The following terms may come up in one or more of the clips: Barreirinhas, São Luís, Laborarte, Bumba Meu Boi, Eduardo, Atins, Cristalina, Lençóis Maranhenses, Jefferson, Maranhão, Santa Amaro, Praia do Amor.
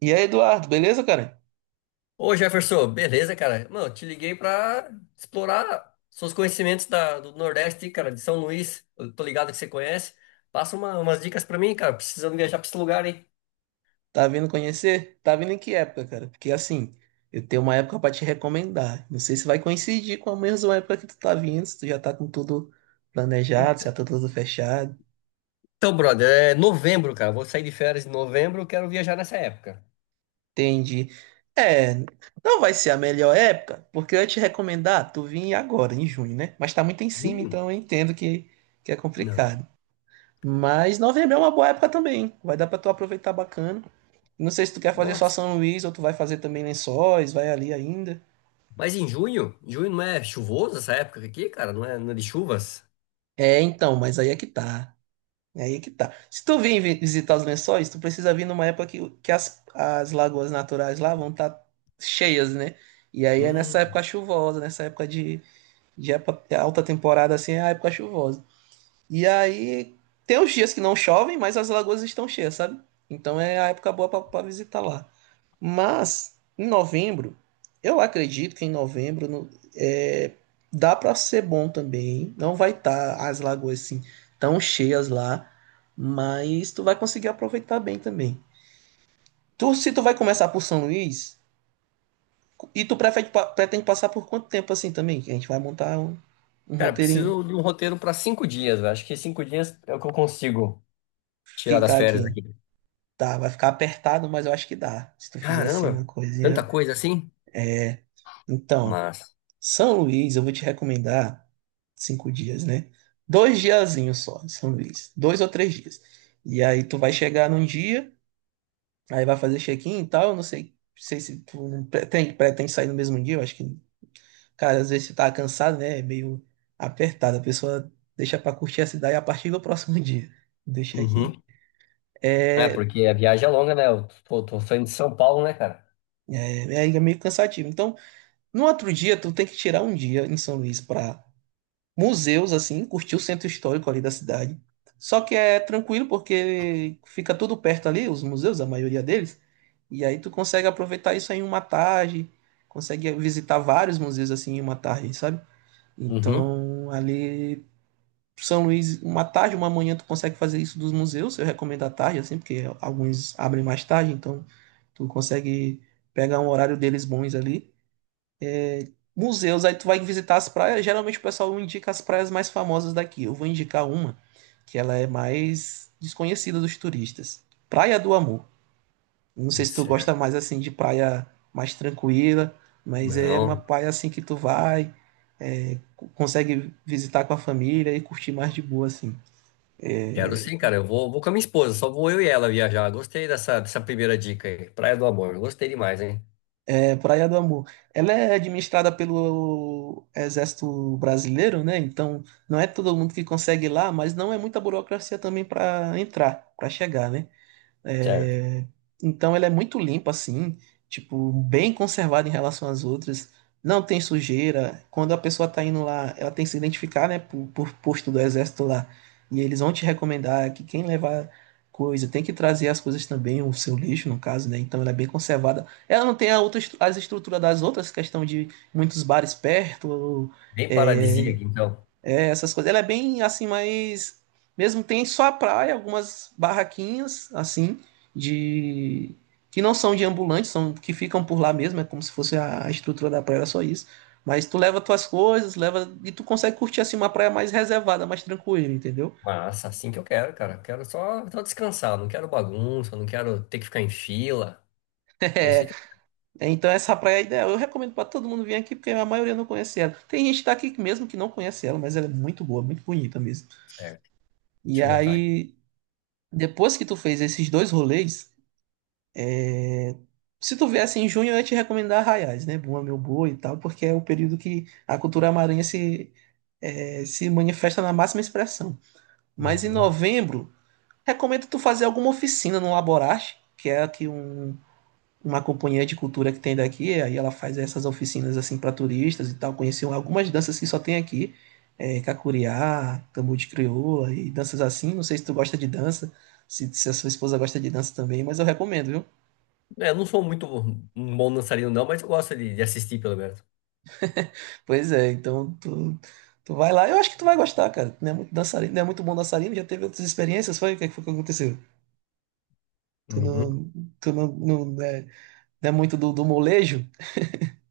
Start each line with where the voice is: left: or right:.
right: E aí, Eduardo, beleza, cara?
left: Ô Jefferson, beleza, cara? Mano, te liguei pra explorar seus conhecimentos do Nordeste, cara, de São Luís. Eu tô ligado que você conhece. Passa umas dicas pra mim, cara. Precisando viajar pra esse lugar, hein?
right: Tá vindo conhecer? Tá vindo em que época, cara? Porque assim, eu tenho uma época pra te recomendar. Não sei se vai coincidir com a mesma época que tu tá vindo, se tu já tá com tudo planejado, se já tá tudo fechado.
left: Então, brother, é novembro, cara. Vou sair de férias em novembro, quero viajar nessa época.
right: Entendi. É, não vai ser a melhor época, porque eu ia te recomendar tu vir agora, em junho, né? Mas tá muito em cima,
left: Junho?
right: então eu entendo que é
left: Não.
right: complicado. Mas novembro é uma boa época também, hein? Vai dar pra tu aproveitar bacana. Não sei se tu quer fazer só
left: Nossa.
right: São Luís ou tu vai fazer também Lençóis, vai ali ainda.
left: Mas em junho? Junho não é chuvoso essa época aqui, cara? Não é de chuvas?
right: É, então, mas aí é que tá. Aí é que tá. Se tu vir visitar os lençóis, tu precisa vir numa época que as lagoas naturais lá vão estar cheias, né? E aí é nessa
left: Hum.
right: época chuvosa, nessa época de alta temporada, assim, é a época chuvosa. E aí tem os dias que não chovem, mas as lagoas estão cheias, sabe? Então é a época boa pra visitar lá. Mas em novembro, eu acredito que em novembro é, dá para ser bom também. Não vai estar as lagoas assim tão cheias lá, mas tu vai conseguir aproveitar bem também. Tu, se tu vai começar por São Luís, e tu prefere, pretende passar por quanto tempo assim também? Que a gente vai montar um
left: Cara,
right: roteirinho,
left: preciso de um roteiro pra 5 dias, velho. Acho que 5 dias é o que eu consigo tirar das
right: ficar
left: férias
right: aqui.
left: aqui.
right: Tá, vai ficar apertado, mas eu acho que dá. Se tu fizer assim uma
left: Caramba, tanta
right: coisinha.
left: coisa assim?
right: É, então.
left: Mas,
right: São Luís, eu vou te recomendar 5 dias, né? Dois diazinhos só em São Luís. 2 ou 3 dias. E aí tu vai chegar num dia, aí vai fazer check-in e tal. Eu não sei, sei se tu não pretende sair no mesmo dia. Eu acho que, cara, às vezes você tá cansado, né? É meio apertado. A pessoa deixa pra curtir a cidade a partir do próximo dia. Deixa aqui.
left: uhum. É,
right: É,
left: porque a viagem é longa, né? Eu tô saindo de São Paulo, né, cara?
right: é, meio cansativo. Então, no outro dia, tu tem que tirar um dia em São Luís pra museus, assim, curtir o centro histórico ali da cidade. Só que é tranquilo porque fica tudo perto ali, os museus, a maioria deles, e aí tu consegue aproveitar isso aí em uma tarde, consegue visitar vários museus assim em uma tarde, sabe?
left: Uhum.
right: Então, ali São Luís, uma tarde, uma manhã tu consegue fazer isso dos museus, eu recomendo à tarde assim, porque alguns abrem mais tarde, então tu consegue pegar um horário deles bons ali museus, aí tu vai visitar as praias. Geralmente o pessoal indica as praias mais famosas daqui. Eu vou indicar uma que ela é mais desconhecida dos turistas. Praia do Amor. Não sei se tu gosta
left: Certo.
right: mais assim de praia mais tranquila, mas é uma
left: Não,
right: praia assim que tu vai, consegue visitar com a família e curtir mais de boa assim.
left: quero
right: É,
left: sim, cara. Eu vou, com a minha esposa, só vou eu e ela viajar. Gostei dessa primeira dica aí. Praia do Amor, gostei demais, hein?
right: é, Praia do Amor. Ela é administrada pelo Exército Brasileiro, né? Então, não é todo mundo que consegue ir lá, mas não é muita burocracia também para entrar, para chegar, né?
left: Certo.
right: É, então ela é muito limpa assim, tipo, bem conservada em relação às outras. Não tem sujeira. Quando a pessoa tá indo lá, ela tem que se identificar, né, por posto do exército lá. E eles vão te recomendar que quem levar coisa tem que trazer as coisas também, o seu lixo, no caso, né? Então ela é bem conservada. Ela não tem a outra, as estruturas das outras, questão de muitos bares perto,
left: Bem
right: é,
left: paradisíaco, então.
right: essas coisas. Ela é bem assim, mas mesmo tem só a praia, algumas barraquinhas assim de que não são de ambulantes, são que ficam por lá mesmo, é como se fosse a estrutura da praia, era só isso. Mas tu leva tuas coisas, leva e tu consegue curtir assim uma praia mais reservada, mais tranquila, entendeu?
left: Massa, assim que eu quero, cara. Quero só descansar, não quero bagunça, não quero ter que ficar em fila. É
right: É,
left: isso aí que eu...
right: é, então essa praia é ideal. Eu recomendo para todo mundo vir aqui porque a maioria não conhece ela. Tem gente daqui mesmo que não conhece ela, mas ela é muito boa, muito bonita mesmo.
left: Certo,
right: E
left: deixa eu anotar aqui.
right: aí depois que tu fez esses dois rolês, se tu viesse em junho, eu ia te recomendar Arraiais, né? Bumba Meu Boi e tal, porque é o período que a cultura maranhense, se manifesta na máxima expressão. Mas em
left: Uhum.
right: novembro, recomendo tu fazer alguma oficina no Laborarte, que é aqui uma companhia de cultura que tem daqui, aí ela faz essas oficinas assim para turistas e tal, conhecer algumas danças que só tem aqui, cacuriá, tambor de crioula e danças assim. Não sei se tu gosta de dança, se a sua esposa gosta de dança também, mas eu recomendo, viu?
left: É, eu não sou muito um bom dançarino, não, mas eu gosto de assistir, pelo menos.
right: Pois é, então tu, tu vai lá. Eu acho que tu vai gostar, cara. Tu não é muito dançarino, não é muito bom dançarino, já teve outras experiências, foi? O que foi que aconteceu? Tu
left: Uhum.
right: não, tu não, não, é, não é muito do molejo?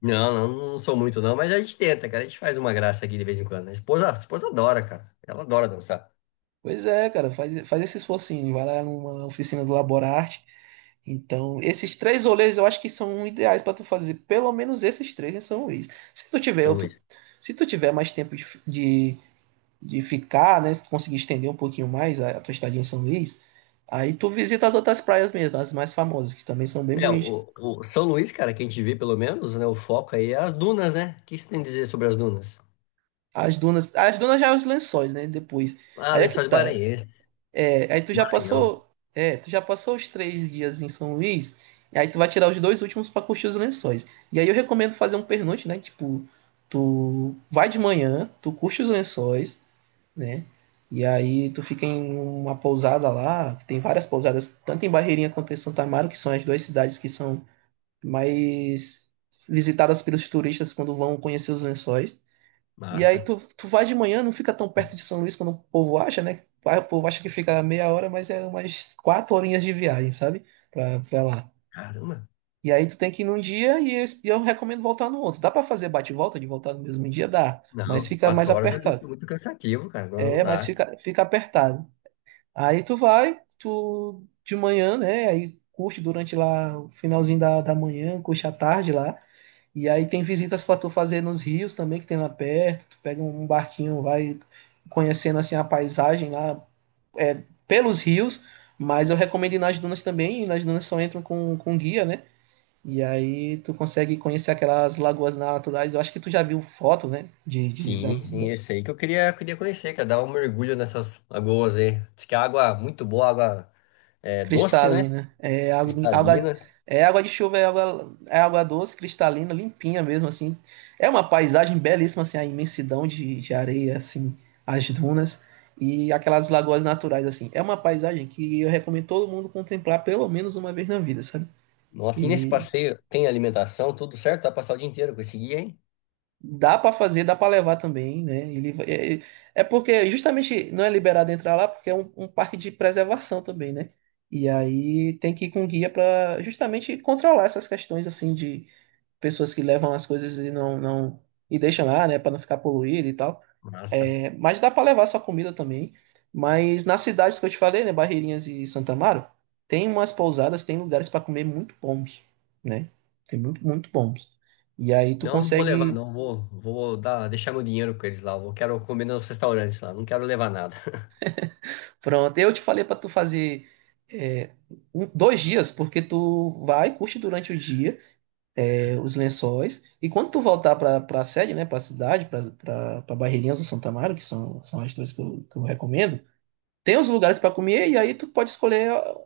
left: Não sou muito não, mas a gente tenta, cara. A gente faz uma graça aqui de vez em quando, né? A esposa adora, cara. Ela adora dançar.
right: Pois é, cara, faz, faz esse esforcinho, vai lá numa oficina do Laborarte. Então, esses três rolês eu acho que são ideais pra tu fazer, pelo menos esses três em São Luís. Se tu tiver
left: São
right: outro,
left: Luís.
right: se tu tiver mais tempo de, de ficar, né? Se tu conseguir estender um pouquinho mais a tua estadia em São Luís, aí tu visita as outras praias mesmo, as mais famosas, que também são bem
left: É,
right: bonitas.
left: o São Luís, cara, que a gente vê pelo menos, né? O foco aí é as dunas, né? O que você tem a dizer sobre as dunas?
right: As dunas já é os lençóis, né? Depois.
left: Ah,
right: Aí é que
left: Lençóis
right: tá.
left: Maranhenses,
right: É, aí tu já
left: Maranhão.
right: passou, é, tu já passou os 3 dias em São Luís, e aí tu vai tirar os dois últimos pra curtir os lençóis. E aí eu recomendo fazer um pernoite, né? Tipo, tu vai de manhã, tu curte os lençóis, né? E aí tu fica em uma pousada lá, que tem várias pousadas, tanto em Barreirinha quanto em Santa Amaro, que são as duas cidades que são mais visitadas pelos turistas quando vão conhecer os lençóis. E aí
left: Massa.
right: tu, tu vai de manhã, não fica tão perto de São Luís quando o povo acha, né? Ah, o povo acha que fica meia hora, mas é umas quatro horinhas de viagem, sabe? Pra lá.
left: Caramba.
right: E aí tu tem que ir num dia e eu recomendo voltar no outro. Dá pra fazer bate e volta de voltar no mesmo dia? Dá. Mas
left: Não,
right: fica mais
left: 4 horas é
right: apertado.
left: muito, muito cansativo, cara. Não, não
right: É, mas
left: dá.
right: fica, fica apertado. Aí tu vai, tu de manhã, né? Aí curte durante lá o finalzinho da manhã, curte à tarde lá. E aí tem visitas pra tu fazer nos rios também, que tem lá perto. Tu pega um barquinho, vai conhecendo assim a paisagem lá, é, pelos rios. Mas eu recomendo ir nas dunas também, e nas dunas só entram com guia, né? E aí tu consegue conhecer aquelas lagoas naturais. Eu acho que tu já viu foto, né?
left: Sim, sim, esse aí que eu queria conhecer, cara. Dar um mergulho nessas lagoas aí. Diz que a água é muito boa, água é, doce, né?
right: Cristalina. É
left: Cristalina.
right: é água de chuva, é água doce, cristalina, limpinha mesmo, assim. É uma paisagem belíssima, assim, a imensidão de areia, assim, as dunas e aquelas lagoas naturais, assim. É uma paisagem que eu recomendo todo mundo contemplar pelo menos uma vez na vida, sabe?
left: Nossa, e nesse
right: E
left: passeio tem alimentação, tudo certo? Vai passar o dia inteiro com esse guia, hein?
right: dá pra fazer, dá pra levar também, né? Ele, porque justamente não é liberado entrar lá porque é um parque de preservação também, né? E aí tem que ir com guia pra justamente controlar essas questões assim de pessoas que levam as coisas e não, não e deixam lá, né? Pra não ficar poluído e tal.
left: Massa.
right: É, mas dá pra levar sua comida também. Mas nas cidades que eu te falei, né? Barreirinhas e Santa Amaro, tem umas pousadas, tem lugares pra comer muito bons, né? Tem muito, muito bons. E aí tu
left: Não, não vou levar,
right: consegue.
left: não. Vou dar, deixar meu dinheiro com eles lá. Eu quero comer nos restaurantes lá. Não quero levar nada.
right: Pronto, eu te falei para tu fazer, é, 2 dias, porque tu vai, curte durante o dia, é, os lençóis, e quando tu voltar para a sede, né, para a cidade, para pra Barreirinhas do Santo Amaro, que são, são as duas que eu recomendo, tem os lugares para comer e aí tu pode escolher ó,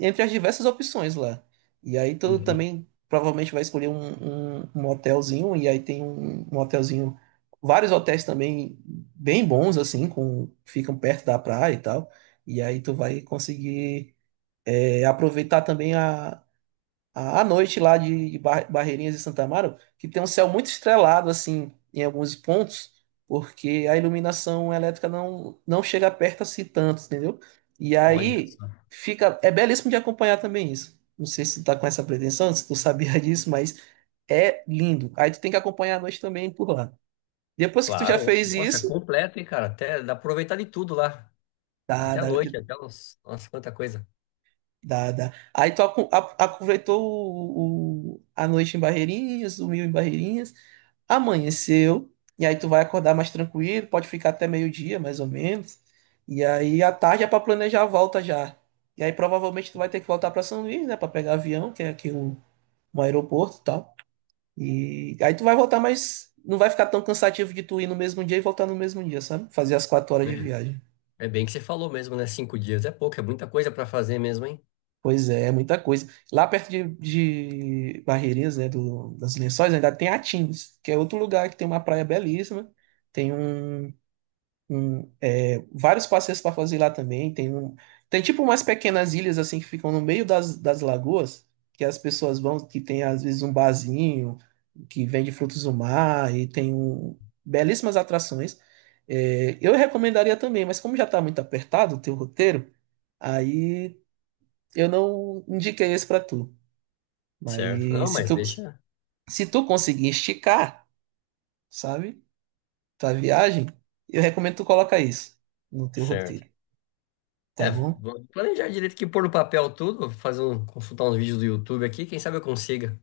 right: entre as diversas opções lá. E aí tu
left: Uhum.
right: também provavelmente vai escolher um hotelzinho e aí tem um hotelzinho, vários hotéis também bem bons assim, com ficam perto da praia e tal. E aí tu vai conseguir, é, aproveitar também a à noite lá de Bar- Barreirinhas e Santa Amaro, que tem um céu muito estrelado, assim, em alguns pontos, porque a iluminação elétrica não, não chega perto assim tanto, entendeu? E
left: Olha
right: aí
left: só.
right: fica, é belíssimo de acompanhar também isso. Não sei se tu tá com essa pretensão, se tu sabia disso, mas é lindo. Aí tu tem que acompanhar à noite também por lá. Depois que tu já
left: Claro.
right: fez
left: Nossa, é
right: isso,
left: completo, hein, cara? Até dá pra aproveitar de tudo lá.
right: dá,
left: Até a
right: dá,
left: noite, até uns... Nossa, quanta coisa.
right: dá, dá. Aí tu aproveitou a noite em Barreirinhas, dormiu em Barreirinhas, amanheceu, e aí tu vai acordar mais tranquilo, pode ficar até meio-dia, mais ou menos. E aí à tarde é pra planejar a volta já. E aí provavelmente tu vai ter que voltar pra São Luís, né, pra pegar avião, que é aqui um aeroporto e tal. E aí tu vai voltar, mas não vai ficar tão cansativo de tu ir no mesmo dia e voltar no mesmo dia, sabe? Fazer as 4 horas de viagem.
left: É, é bem que você falou mesmo, né? Cinco dias é pouco, é muita coisa pra fazer mesmo, hein?
right: Pois é, é muita coisa. Lá perto de Barreirinhas, né, do, das Lençóis, ainda tem Atins, que é outro lugar que tem uma praia belíssima, tem é, vários passeios para fazer lá também. Tem, um, tem tipo umas pequenas ilhas assim que ficam no meio das lagoas, que as pessoas vão, que tem às vezes um barzinho que vende frutos do mar e tem um, belíssimas atrações. É, eu recomendaria também, mas como já está muito apertado o teu roteiro, aí eu não indiquei esse para tu.
left: Certo. Não,
right: Mas se
left: mas
right: tu,
left: deixa.
right: se tu conseguir esticar, sabe, tua viagem, eu recomendo tu colocar isso no teu
left: Certo.
right: roteiro, tá
left: É,
right: bom?
left: vou planejar direito que pôr no papel tudo, vou fazer um, consultar uns vídeos do YouTube aqui, quem sabe eu consiga.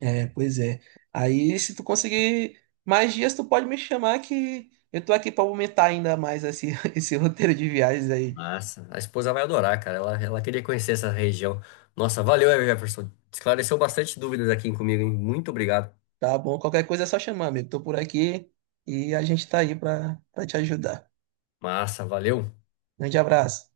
right: É, pois é. Aí, se tu conseguir mais dias, tu pode me chamar que eu tô aqui pra aumentar ainda mais esse, esse roteiro de viagens aí.
left: Massa, a esposa vai adorar, cara. Ela queria conhecer essa região. Nossa, valeu, Jefferson. Esclareceu bastante dúvidas aqui comigo, hein? Muito obrigado.
right: Tá bom? Qualquer coisa é só chamar, amigo. Tô por aqui e a gente tá aí pra, pra te ajudar.
left: Massa, valeu.
right: Grande abraço.